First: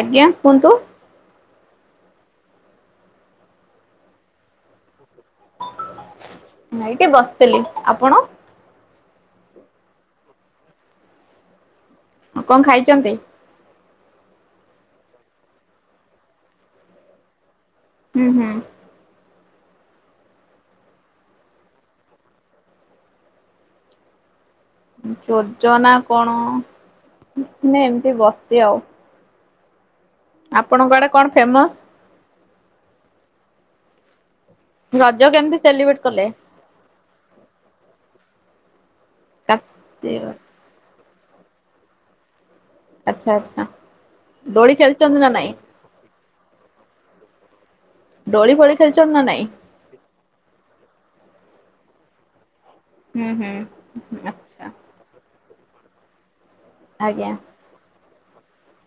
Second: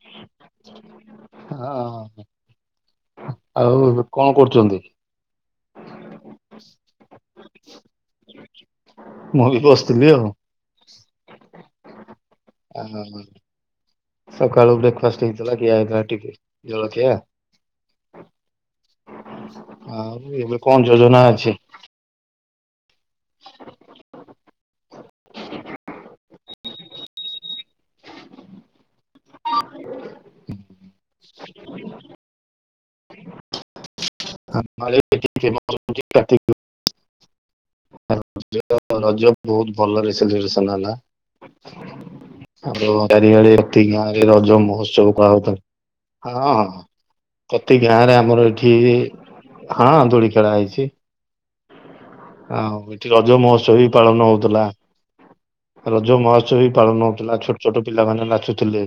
ଆଜ୍ଞା, କୁହନ୍ତୁ। ହଁ, ହଁ। ଆଉ କଣ କରୁଛନ୍ତି? ଏଇଠି ବସିଥିଲି। ଆପଣ? ମୁଁ ବି ବସିଥିଲି ଆଉ। କଣ ଖାଇଛନ୍ତି? ଅହୋ। ସକାଳୁ ବ୍ରେକଫାଷ୍ଟ ହେଇଥିଲା, ଖିଆ ହେଇଥିଲା ଟିକେ ଜଳଖିଆ ହୁଁ, ହୁଁ। ଆଉ ବି ଏବେ କଣ ଯୋଜନା ଅଛି? ଯୋଜନା କଣ, ମାନେ ଏମତି ବସିଛି ଆଉ। [unintelligible] ଆପଣଙ୍କ ଆଡ଼େ କଣ ଫେମସ୍? ଆମର ଏଠି ରଜ କେମତି ହଉଛି ସେଲିବ୍ରେଟ କଲେ? କାର୍ତ୍ତିକ [unintelligible] ରଜ ବହୁତ ଭଲରେ କାର୍ତ୍ତିକ ସେଲିବ୍ରେସନ ହେଲା। ଆଗୁରୁ ଆଚ୍ଛା ଚାରିଆଡ଼େ ଆଚ୍ଛା। ଏତିକି ଗାଁରେ ରଜ ଦୋଳି ମହୋତ୍ସବ ଖେଳିଛନ୍ତି ନା କୁହା ନାଇଁ ହୋଉଥିଲା ହଁ ହଁ। ପ୍ରତି ଗାଁରେ ଆମର ଦୋଳି ଫୋଳି ଏଠି, ଖେଳିଛନ୍ତି ନା ନାଇଁ ହଁ, ଦୋଳି ଖେଳା ହେଇଛି। ଆଉ ଇଠି ହୁଁ ରଜ ହୁଁ। ମହୋତ୍ସବ ବି ପାଳନ ହଉଥିଲା। ଆଚ୍ଛା ରଜ ମହୋତ୍ସବ ବି ପାଳନ ଆଜ୍ଞା ହଉଥିଲା, ଛୋଟ ଛୋଟ ପିଲାମାନେ ନାଚୁଥିଲେ,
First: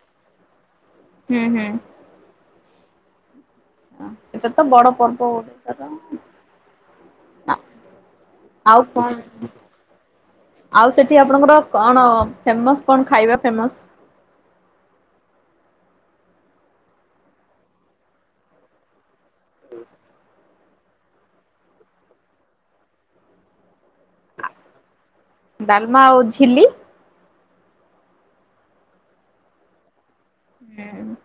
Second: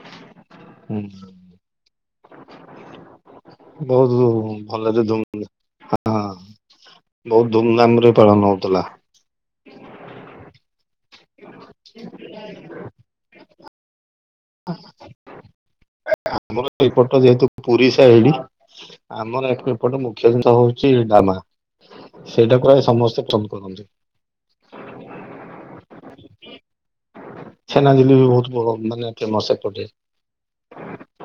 ହୁଁ। ହୁଁ, ହୁଁ। ବହୁତ ସେଇଟା ତ ବଡ଼ ଭଲରେ ଧୁମ୍ ପର୍ବ ଓଡିଶାର। ହଁ ବହୁତ ଧୁମଧାମରେ ପାଳନ ହଉଥିଲା। ଆଉ ସେଠି ଆପଣଙ୍କର କଣ, ଫେମସ୍ କଣ ଖାଇବା ଫେମସ୍? ଆମର ଏଇପଟ ଯେହେତୁ ପୁରୀ ସାଇଡ ଆମର ଏକର ଏପଟ ମୁଖ୍ୟ ଜିନିଷ ହଉଛି ଡାଲମା। ସେଇଟା ପ୍ରାୟ ସମସ୍ତେ ପସନ୍ଦ କରନ୍ତି। ଡାଲମା ଆଉ ଝିଲ୍ଲି? ଛେନାଝିଲ୍ଲି ବି ବହୁତ ପ୍ରକାର ମାନେ ଫେମସ୍ ଏପଟେ। ହୁଁ,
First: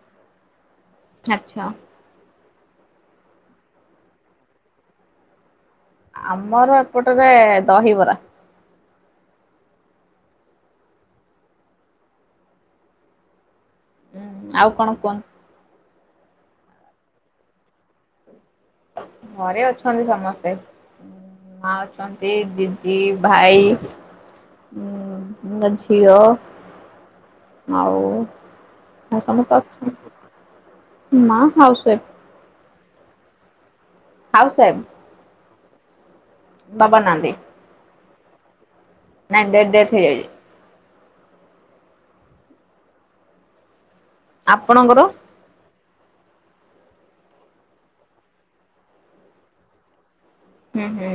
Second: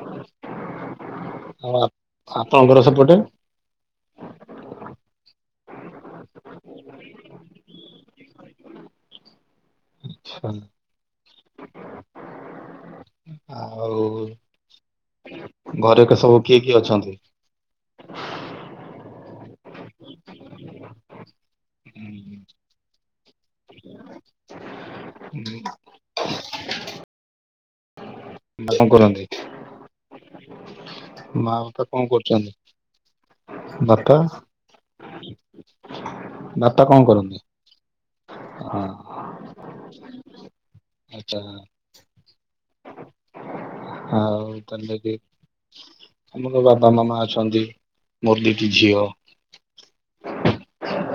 ଆଚ୍ଛା। ଆଉ ଆ- ଆପଣଙ୍କର ସେପଟେ? ଆମର ଏପଟରେ ଦହିବରା। ଆଚ୍ଛା। ଆଉ ହୁଁ ଆଉ କଣ କୁହନ୍ତୁ? ଘରେ ଏକ ସବୁ କିଏ କିଏ ଅଛନ୍ତି? ଘରେ ଅଛନ୍ତି ସମସ୍ତେ। ମା ଅଛନ୍ତି, ଉଁ, ଦିଦ ଦି, ଭାଇ, ଉମ୍ ମୁଁ ଅଛି। ଝିଅ ଆଉ ମା କଣ କରନ୍ତି? ସମସ୍ତେ ଅଛନ୍ତି ମା ହାଉସ ବାପା ୱାଇଫ କଣ କରୁଚନ୍ତି? ବାପା, ହାଉସ ୱାଇଫ ବାପା ବାବା କଣ ନାହାନ୍ତି। କରନ୍ତି? ହଁ। ନାଇଁ ଡେ-ଡେଥ୍ ହେଇଯାଇଛି। ଆଚ୍ଛା। ହଉ ତାହେଲେ ଆପଣଙ୍କର? ଟିକେ ଆମର ବାବା ମାମା ଅଛନ୍ତି, ମୋର ଦିଟି ଝିଅ ହୁଁ, ହୁଁ।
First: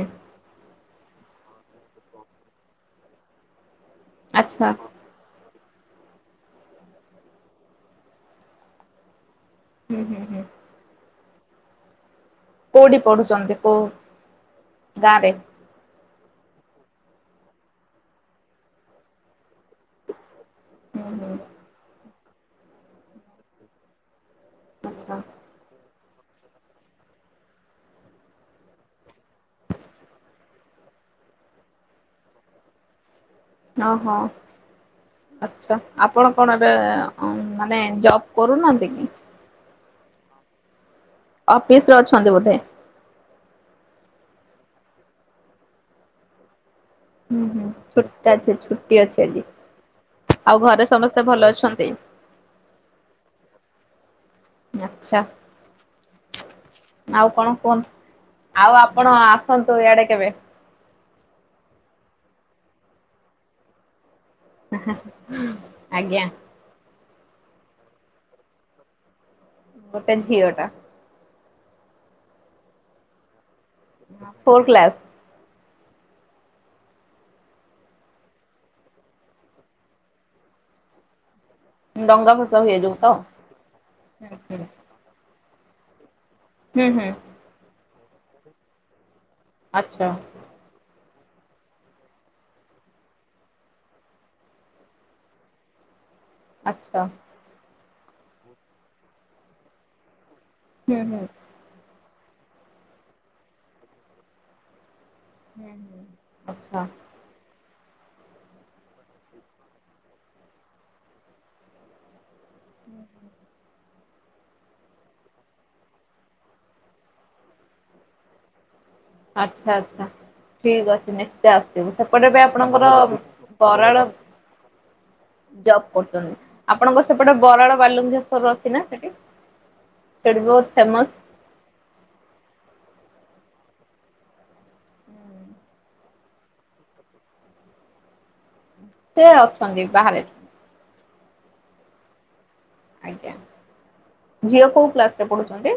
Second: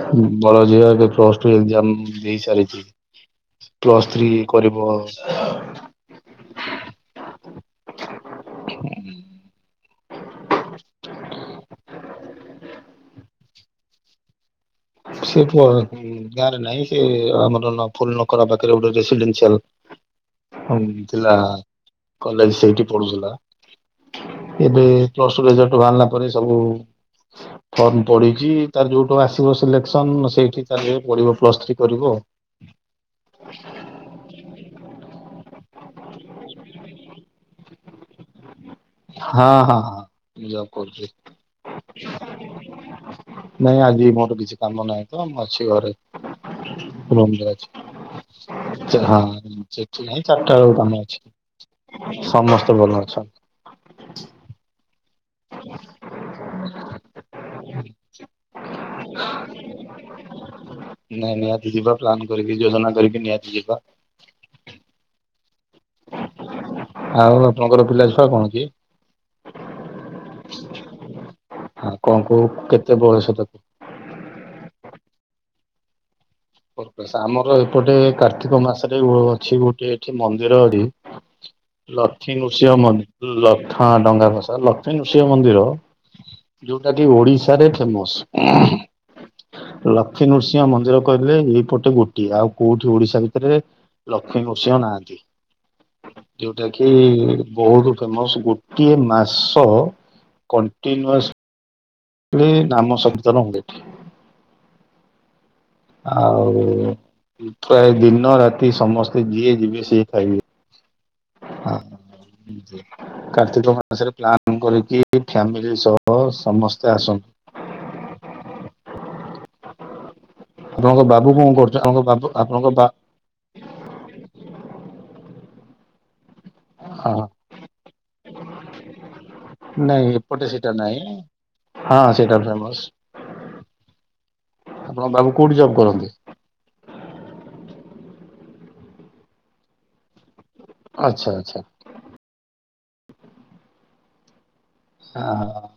ବଡ଼ ଝିଅ ଏବେ ପ୍ଲସ୍ ଟୁ ଏକ୍ଜାମ ଦେଇସାରିଚି। ପ୍ଲସ୍ ଥ୍ରୀ ଆଚ୍ଛା କରିବ ହୁଁ ହୁଁ, ହୁଁ, ହୁଁ। କୋଉଠି ପଢ଼ୁଛନ୍ତି? କୋଉ ଗାଁରେ? ସିଟ୍ ପ ହୁଁ ଗାଁରେ ନାହିଁ ସେ ଆମର ନଖ ଫୁଲ ନଖରା ପାଖରେ ଗୋଟେ ଜେସିଲିନ ଚାଲୁ ହଁମ୍ ହୁଁ ଥିଲା ହୁଁ କଲେଜ ସେଇଠି ପଢୁଥିଲା। ଏବେ ଆଚ୍ଛା ପ୍ଲଷ୍ଟୁ ରେଜଲ୍ଟ ବାହାରିଲା। ପରେ ସବୁ ଫର୍ମ ପଡି଼ଚି ତାର ଯୋଉଠୁ ଆସିବ ସିଲେକ୍ସନ ସେଇଠି ତାର ଯେବେ ପଢି଼ବ ପ୍ଲସ୍ ଥ୍ରୀ କରିବ ଆଉ ହଁ ହଁ। ଆଛା ଆପଣ କଣ ଏବେ ମାନେ ଜବ୍ କରୁନାନ୍ତି କି? ହଁ ହଁ ଯବ କରୁଚି। ଅଫିସ ରେ ଅଛନ୍ତି ବୋଧେ ନାଇଁ ଆଜି ମୋର କିଛି କାମ ନାହିଁ ତ ମୁଁ ଅଛି ଘରେ। ହୁଁ ରୁମରେ ହୁଁ ଅଛି ଛୁ ଛୁଟ୍ଟା ଛି ଛୋଟିଆ ହଁ ଛେଳିଟେ ସେଠି ନାହିଁ ଆଜି ଚାରିଟା ଆଉ ବେଳକୁ ଘରେ କାମ ଅଛି ସମସ୍ତେ ଭଲ ଅ ସମସ୍ତେ ଭଲ ଅଛ ଆଚ୍ଛା। ଆଉ କଣ କୁହନ୍ତୁ ଆଉ ଆପଣ ଆସନ୍ତୁ ଇଆଡ଼େ କେବେ। ନାଇଁ ନିହାତି ଯିବା ପ୍ଲାନ୍ କରିକି ଯୋଜନା କରିକି ନିହାତି ଯିବା। ଆଜ୍ଞା। ଆଉ ଆପଣଙ୍କର ପିଲା ଛୁଆ କଣ କି? ଗୋଟେ ଝିଅ ଟା। ହଁ କଣ କହୁ କେତେ ବୟସ ତାକୁ? Four class. ଆମର ଏପଟେ କାର୍ତ୍ତିକ ମାସରେ ଅଛି ଗୋଟେ ଏଠି ମନ୍ଦିର ରେ ଡଙ୍ଗା ଲକ୍ଷ୍ମୀ ଭସା ହୁଏ ଯୋଉ ତ? ନୃସିିଂହି ଲକ୍ଷ୍ଣ ଡଙ୍ଗା ଭଷା ଲକ୍ଷ୍ମୀ ନୃସିିଂହ ମନ୍ଦିର ହୁଁ ଯୋଉଟା କି ହୁଁ ଓଡିଶାରେ ଫେମସ ଆଚ୍ଛା ଲକ୍ଷ୍ମୀ ନୃସିଂହ ମନ୍ଦିର କହିଲେ ଏଇପଟେ ଗୋଟିଏ ଆଉ କୋଉଠି ଓଡିଶା ଭିତରେ ଲକ୍ଷ୍ମୀ ନୃସିଂହ ନାହାନ୍ତି। ଯୋଉଟା କି ଆଚ୍ଛା ବହୁତ ଫେମସ ଗୋଟିଏ ମାସ। ହୁଁ ହୁଁ। କଣ୍ଟିନ୍ୟୁସ୍ ନାମ ସକିତନ ହୁଏ ଏଠି। ହୁଁ ହୁଁ। ଆଉ ଆଚ୍ଛା ପ୍ରାୟ ଦିନ ରାତି ସମସ୍ତେ ଯିଏ ଯିବେ ସିଏ ଖାଇବେ ୲ ହ କାର୍ତ୍ତିକ ମା ମାସରେ ପ୍ଲାନ୍ କରିକି ଫ୍ୟାମିଲି ସହ ସମସ୍ତେ ଆସନ୍ତି। ଆଚ୍ଛା ଆଚ୍ଛା ଠିକ୍ ଆପଣଙ୍କ ଅଛି ବାବୁ ନିଚୟ କଣ କରୁଛନ୍ତି ଆସିବୁ ଆପଣଙ୍କ ବାବୁ ସେପଟେ ବି ଆପଣଙ୍କ ବା ଆପଣଙ୍କର ଵରାଳ ଜବ କରୁଚନ୍ତି। ଆପଣଙ୍କ ସେପଟେ ହଁ ବରାଳ ବାଲୁଙ୍କେଶ୍ୱର ଅଛି ନା ସେଠି ନାଇଁ ସେଠି ଏପଟେ ସେଇଟା ବହୁତ ନାଇଁ ଫେମସ। ହଁ ସେଇଟା ଫେମସ ଆପଣଙ୍କ ବାବୁ କୋଉଠି ଜବ କରନ୍ତି? ସେ ଅଛନ୍ତି ବାହାରେ। ଆଚ୍ଛା ଆଚ୍ଛା। ଆଜ୍ଞା ଝିଅ କୋଉ କ୍ଲାସ ହ ରେ ପଢୁଛନ୍ତି?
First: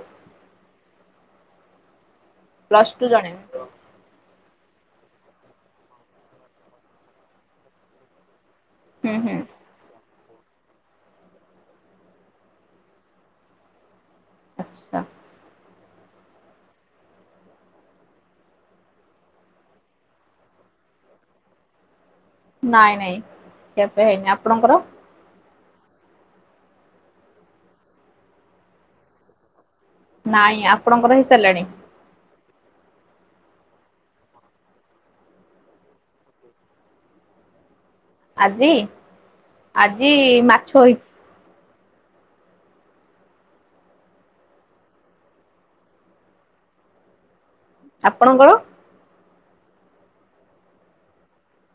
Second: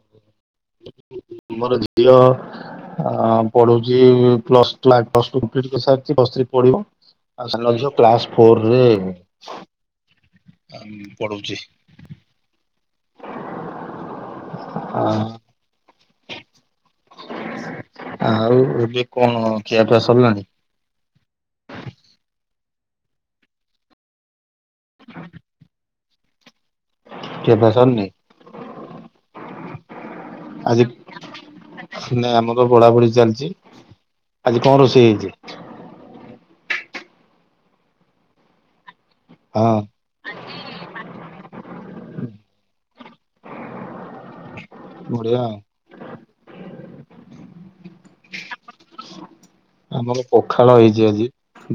ମୋର ଝିଅ ପ୍ଲସ ଟୁ ଅ ଜଣେ ହୁଁ ପଢୁଚି plus class plus two complete ସାରିଛି ପ୍ଲସ୍‌ ଥ୍ରି ପଢିବା ଆଉ ସାନଝିଅ ଫୋର ରେ ହୁଁ ପଢୁଚି ଆଚ୍ଛା ହ। ଆଉ ଏବେ କଣ ଖିଆପିଆ ସରିଲାଣି? ନାଇଁ ନାଇଁ ଏବେ ହେଇନି ଆପଣଙ୍କର? କିଆ ପିଆ ସରିନେ। ନାଇଁ ଆପଣଙ୍କର ହେଇସାରିଲାଣି? କିଛି ନାଇଁ ଆମର ବଢା ବଢି ଚାଲିଛି ଆଜି କଁ ରୋଷେଇ ହେଇଛି‌। ଆଜି। ହଁ। ଆଜି ମାଛ ହେଇଛି। ବଢ଼ିଆ। ଆପଣଙ୍କର। ଆମର ପଖାଳ ହେଇଛି ଆଜି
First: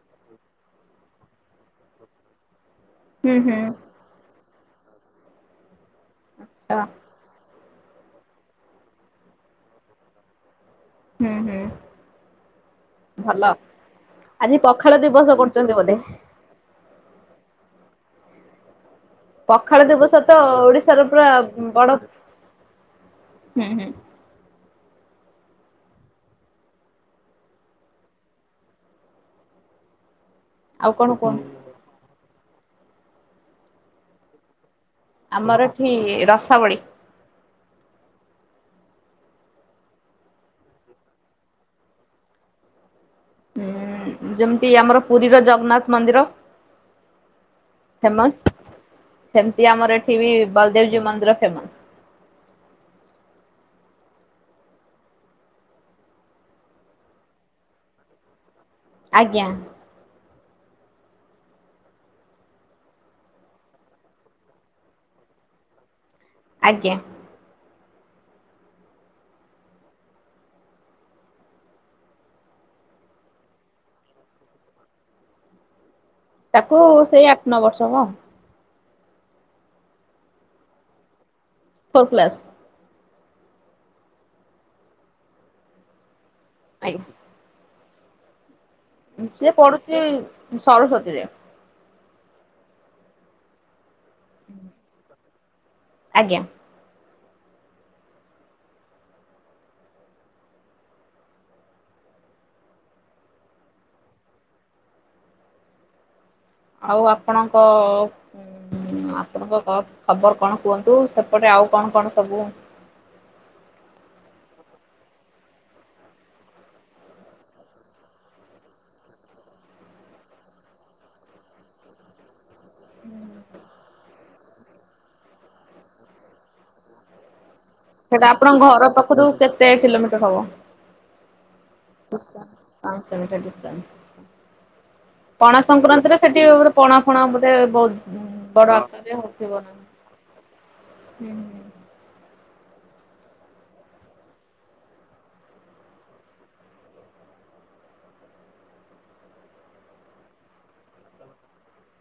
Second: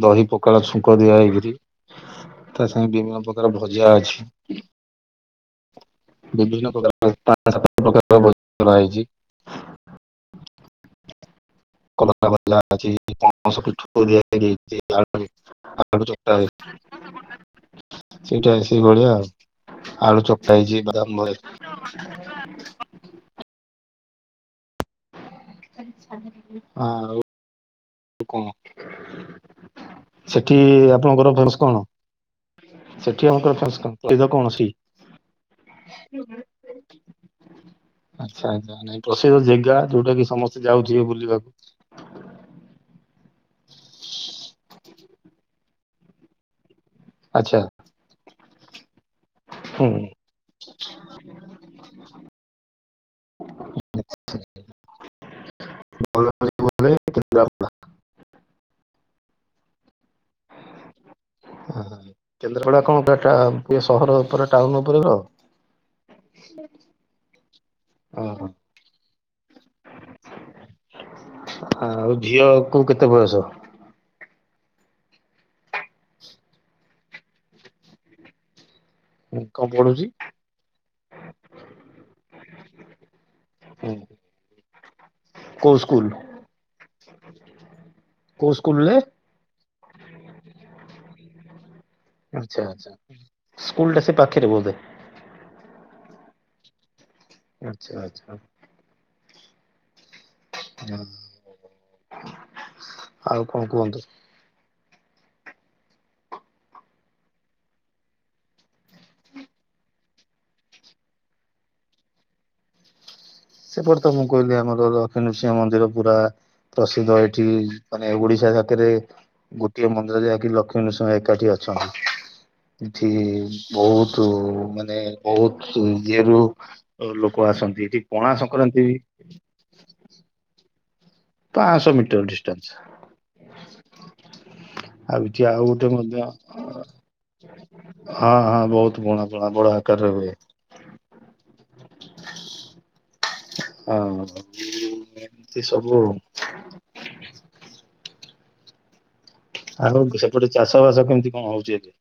ଦହି ପଖାଳ ଛୁଙ୍କ ଦିଆ ହେଇକିରି। ତା ସାଙ୍ଗେରେ ବିଭିନ୍ନ ହୁଁ ପ୍ରକାର ହୁଁ ଆଚ୍ଛା। ଭଜା ଅଛି। ବିଭିନ୍ନ ପ୍ରକାର ଆଜି ପାଁ ସାତ ପ୍ରକାର ର ଭଜା କରା ହେଇଛି। ହୁଁ ହୁଁ। କଲରା ଭଜା ଅଛି ଭଲ ପଣସ ପିଠୋଉ ଦିଆ ହେଇକି ଆଜି ପଖାଳ ହେଇଛି ଆଉ ଦିବସ କରୁଛନ୍ତି ବୋଧେ? ଆଳୁ ଚକଟା ହେଇଛି। ସେଇଟା ସେଇ ଭଳିଆ ଆଉ। ପଖାଳ ଆଳୁ ଦିବସ ତ ଚକଟା ହେଇଛି ଓଡିଶାର ବାଦାମ ପୁରା ଭଜା ହେଇଛି। ବଡ ହୁଁ ହୁଁ। ଆଉ। ଆଉ କଁ ସେଠି ଆଉ କଣ ଆପଣଙ୍କର କୁହନ୍ତୁ? ଫେମସ କଣ। ସେଠି ଆପଣ ଙ୍କ ର ଫେମସ କଁ ପ୍ରସିଦ୍ଧ କଣ ଅଛି। ଆମର ଏଠି ରସାବଳି। ଆଚ୍ଛା ଆଚ୍ଛା ନାଇଁ ପ୍ରସିଦ୍ଧ ଜେଗା ଯୋଉଟା କି ସମସ୍ତେ ଯାଉ ଥିବେ ବୁଲିବାକୁ। ହୁଁ ଯେମିତି ଆମର ପୁରୀର ଜଗନ୍ନାଥ ମନ୍ଦିର। ଆଚ୍ଛା। ଫେମସ ସେମିତି ହୁଁ। ଆମର ଏଠି ବି ବଲଦେବି ଜୀଉ ମନ୍ଦିର ଫେମସ। [unintelligible] [unintelligible] ଆଜ୍ଞା। ହଁ କେନ୍ଦ୍ରାପଡା କଣ ପୁର ଟା ପୁରା ସହର ଉପରେ ଟାଉନ ଉପରେ ର। ଆଜ୍ଞା ଅ ହ। ଆଉ ଝିଅକୁ କେତେ ବୟସ। ତାକୁ ସେଇ ଆଠ ନ ବର୍ଷ ହବ ଆଉ। ହୁଁ କଣ ପଢୁଛି। Four class. ହୁଁ, କୋଉ ସ୍କୁଲ। ଆଜ୍ଞା। କୋଉ ସ୍କୁଲରେ। ସିଏ ପଢୁଛି ସରସ୍ଵତୀରେ। ଆଛା, ଆଛା, ସ୍କୁଲ ଟା ସେ ପାଖରେ ବୋଧେ। ଆଜ୍ଞା। ଆଚ୍ଛା ଆଚ୍ଛା। ହଁ ଆଉ କଁ କୁହନ୍ତୁ। ଆଉ ଆପଣଙ୍କ। ହୁଁ, ଆପଣଙ୍କ କ ଖବର କଣ କୁହନ୍ତୁ ସେପଟେ ଆଉ କଣ କଣ ସବୁ। ସେପଟେ ତ ମୁଁ କହିଲି ଆମର ଲକ୍ଷ୍ମୀ ନୃସିଂହ ମନ୍ଦିର ପୁରା। ପ୍ରସିଦ୍ଧ ଏଠି ମାନେ ଓଡିଶା ଜାତିରେ। ଗୋଟିଏ ମନ୍ଦିର ଯାହାକି ଲକ୍ଷ୍ମୀ ନୃସିଂହ ଏକାଠି ଅଛନ୍ତି। ଏଠି ବହୁତ ମାନେ। ବହୁତ ଇଏରୁ ଲୋକ ଆସନ୍ତି ଏଠି। ସେଇଟା ପଣା ଆପଣଙ୍କ ସଂକ୍ରାନ୍ତି ଘର ବି ପାଖରୁ କେତେ କିଲୋମିଟର ହବ? ପାଞ୍ଚଶହ ମିଟର ଡିଷ୍ଟାନ୍ସ। ପାଞ୍ଚଶହ ମିଟର ଆଉ ଡିଷ୍ଟାନ୍‌ସ। ଏଠି ଆଉ ପଣା ଗୋଟେ ସଂକ୍ରାନ୍ତିରେ ମଧ୍ୟ ସେଠି ପଣା ଫୁଣା ବୋଧେ ବହୁତ ବଡ ଆକାରରେ ହଉଥିବ ନା? କରରେ ହୁଏ। ହୁଁ ହୁଁ। ହଁ, ଏମିତି ସବୁ ଆଉ ସେପଟେ ଚାଷ ବାସ କେମିତି କଣ ହଉଛି ଏବେ?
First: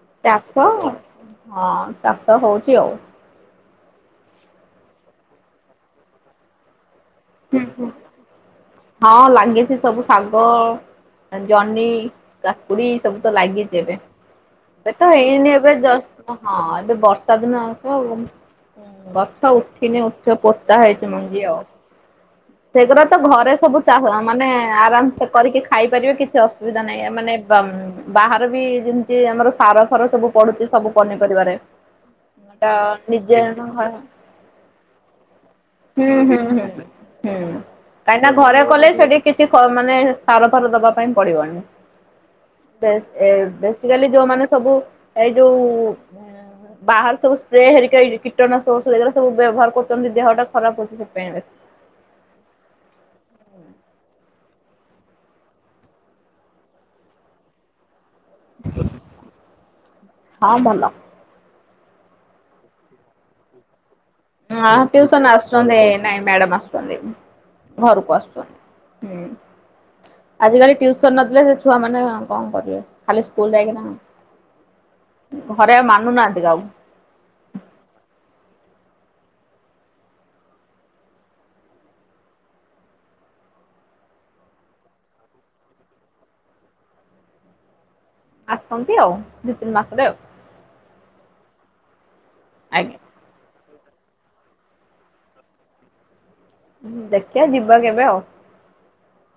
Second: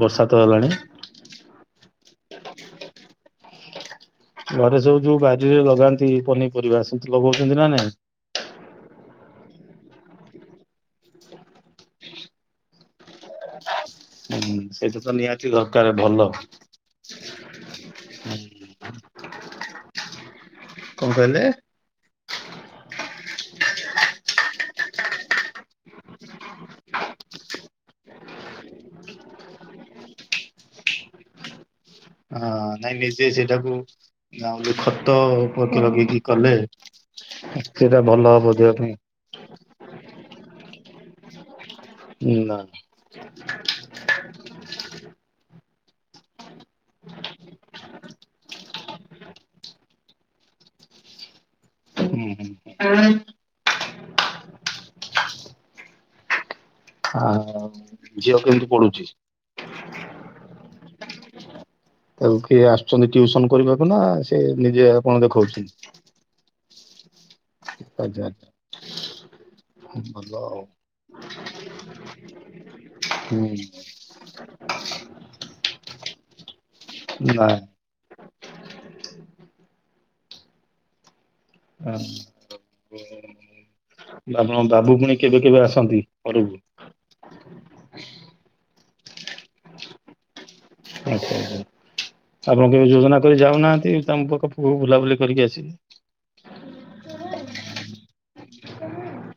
ବର୍ଷା ତ ଚାଷ ହେଲାଣି ହଁ ଚାଷ ହଉଛି ଆଉ ଘରେ ସବୁ ଯୋଉ ବାରିରେ ଲଗାନ୍ତି ପନିପରିବା ସେମିତି ଲଗଉଛନ୍ତି ନା ନାଇଁ? ହଁ ଲାଗିଛି ସବୁ ଶାଗ ଜହ୍ନି କାକୁଡି ସବୁ ତ ଲାଗିଛି ଏବେ। ହୁଁ ଏବେ ସେଇଟା ତ ନିହାତି ହେଇନି ଏବେ ଦରକାର ଭଲ। ଜଷ୍ଟ ହଁ ଏବେ ବର ଦିନ ହେଲା ଗଛ ଉଠିନି ଉଠିବ ପୋତା କଣ ହେଇଛି କହିଲେ ମଞ୍ଜି ଆଉ ସେଗୁଡ଼ାକ ତ ଘରେ ସବୁ ଚାଷ ମାନେ ଆରାମସେ କରିକି ଖାଇପାରିବେ କିଛି ଅସୁବିଧା ନାହିଁ ମାନେ ବାହାରେ ବି ଯେମିତି ଆମର ସାର ଫାର ସବୁ ପଡୁଛି ସବୁ ପନିପରିବାରେ। ହଁ, ଟା ନାଇଁ ନିଜେ ହୁଁ ସେଇଟାକୁ ହୁଁ ଆ ଖତ ପତ ଲଗେଇକି ହୁଁ କଲେ ହୁଁ ସେଟା କାହିଁକିନା ଭଲ ହବ ଘରେ ଦିଆହବା କଲେ ପାଇଁ। ସେଠି କିଛି ମାନେ ସାର ଫାର ଦବା ପାଇଁ ପଡିବନି ନା ବେଶ ଏ ଆଜି କାଲି ଯୋଉମାନେ ସବୁ ଏଇ ଯୋଉ ବାହାରେ ସବୁ ସ୍ପ୍ରେ ହେରିକା କୀଟନାଶ ଔଷଧ ସବୁ ଏଗାର ସବୁ ବ୍ୟବହାର କରୁଛନ୍ତି ଦେହଟା ଖରାପ ହଉଛି ସେଥିାପାଇଁ। ଆଁ। ଝିଅ କେମିତି ପଢ଼ୁଛି? ହଁ, ଭଲ। ତାକୁ କିଏ ଆସୁଛନ୍ତି ଟିଉସନ କରିବାକୁ ନା ସେ ହଁ ନିଜେ ଆପଣ ଟ୍ୟୁସନ ଦେଖଉଛନ୍ତି? ଆସୁଛନ୍ତି ନାଇଁ ମ୍ୟାଡ଼ମ୍ ଆସୁଛନ୍ତି, ଘରକୁ ଆଚ୍ଛା ଆଚ୍ଛା ଆସୁଛନ୍ତି ହୁଁ। ଭଲ ଆଉ ଆଜିକାଲି ଟିୟୁସନ ନଥିଲେ ସେ ଛୁଆ ମାନେ କଣ କରିବେ ଖାଲି ହୁଁ ସ୍କୁଲ ଯାଇକିନା? [inaudible] ଘରେ ଆଉ ମାନୁନାହାନ୍ତି କାହାକୁ? ନାଁ। ହଁ, ଆପଣଙ୍କ ବାବୁ ପୁଣି କେବେ କେବେ ଆସନ୍ତି ଘରକୁ? ଆସନ୍ତି ଆଉ ଦିଇ ତିନି ମାସରେ ଆଉ ଆଚ୍ଛା। ଆପଣ କେବେ ଆଜ୍ଞା ଯୋଜନା କରି ଯାଉନାହାନ୍ତି ତାଙ୍କ ପାଖକୁ ବୁଲାବୁଲି କରିକି ଆସିବେ? ହୁଁ, ଦେଖିବା ଯିବା କେବେ ଆଉ? ଇଚ୍ଛା ନାଇଁ ଆଉ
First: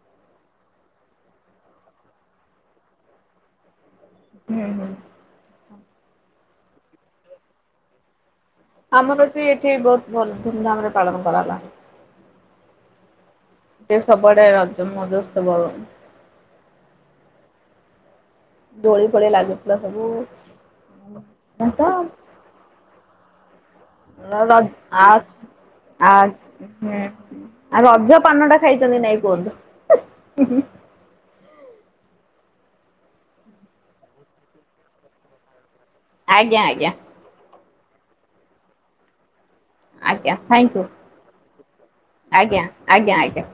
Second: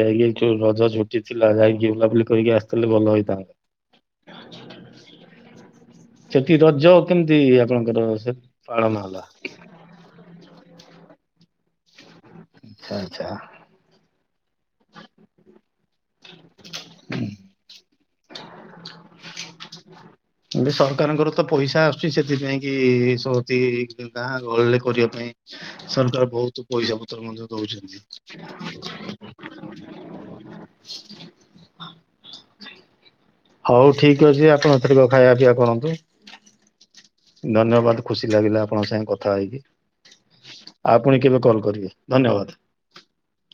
ଯାଇକି ଯୋଉ ରଜ ଛୁଟି ଥିଲା ଯାଇକି ବୁଲାବୁଲି କରିକି ଆସିଥିଲେ ଭଲ ହେଇଥାନ୍ତା। ହୁଁ, ହୁଁ। ସେଠି ରଜ କେମିତି ଆପଣଙ୍କର ସେ ପାଳନ ହେଲା? ଆମରବି ଏଠି ବହୁତ ଭଲ ଧୁମଧାମରେ ପାଳନ କରାହେଲା। ହଁ ଆଚ୍ଛା। ଏବେ ସବୁଆଡେ ରଜ ମଜ ମହୋତ୍ସବ। ଦୋଳି ଫୋଳି ଲାଗୁଥିଲା ସବୁ। ଏବେ ସରକାରଙ୍କର ତ ପଇସା ଆସୁଛି ସେଥିପାଇଁକି ସଉତି ଗାଁ ର ଗହଳିରେ ଆ କରିବା ପାଇଁ ଆ ସରକାର ହୁଁ ବହୁତ ପଇସା ପତ୍ର ମଧ୍ୟ ଆଉ ରଜ ପାନ ଟା ଖାଇଛନ୍ତି ନାଇଁ ଦଉଛନ୍ତି। କୁହନ୍ତୁ। ହୁଁ ହଉ ଠିକ ଅଛି ଆପଣ ଏଥର ଯାଅ ଖାଇବା ପିଇବା କରନ୍ତୁ। ଆଜ୍ଞା, ଆଜ୍ଞା। ଧନ୍ୟବାଦ, ଖୁସି ଲାଗିଲା ଆପଣଙ୍କ ସାଙ୍ଗେ କଥା ହେଇକି। ଆଜ୍ଞା ଥ୍ୟାଙ୍କୟୁ ଆ ପୁଣି କେବେ କଲ୍ କରିବେ ଧନ୍ୟବାଦ। ଆଜ୍ଞା ଆଜ୍ଞା, ଆଜ୍ଞା।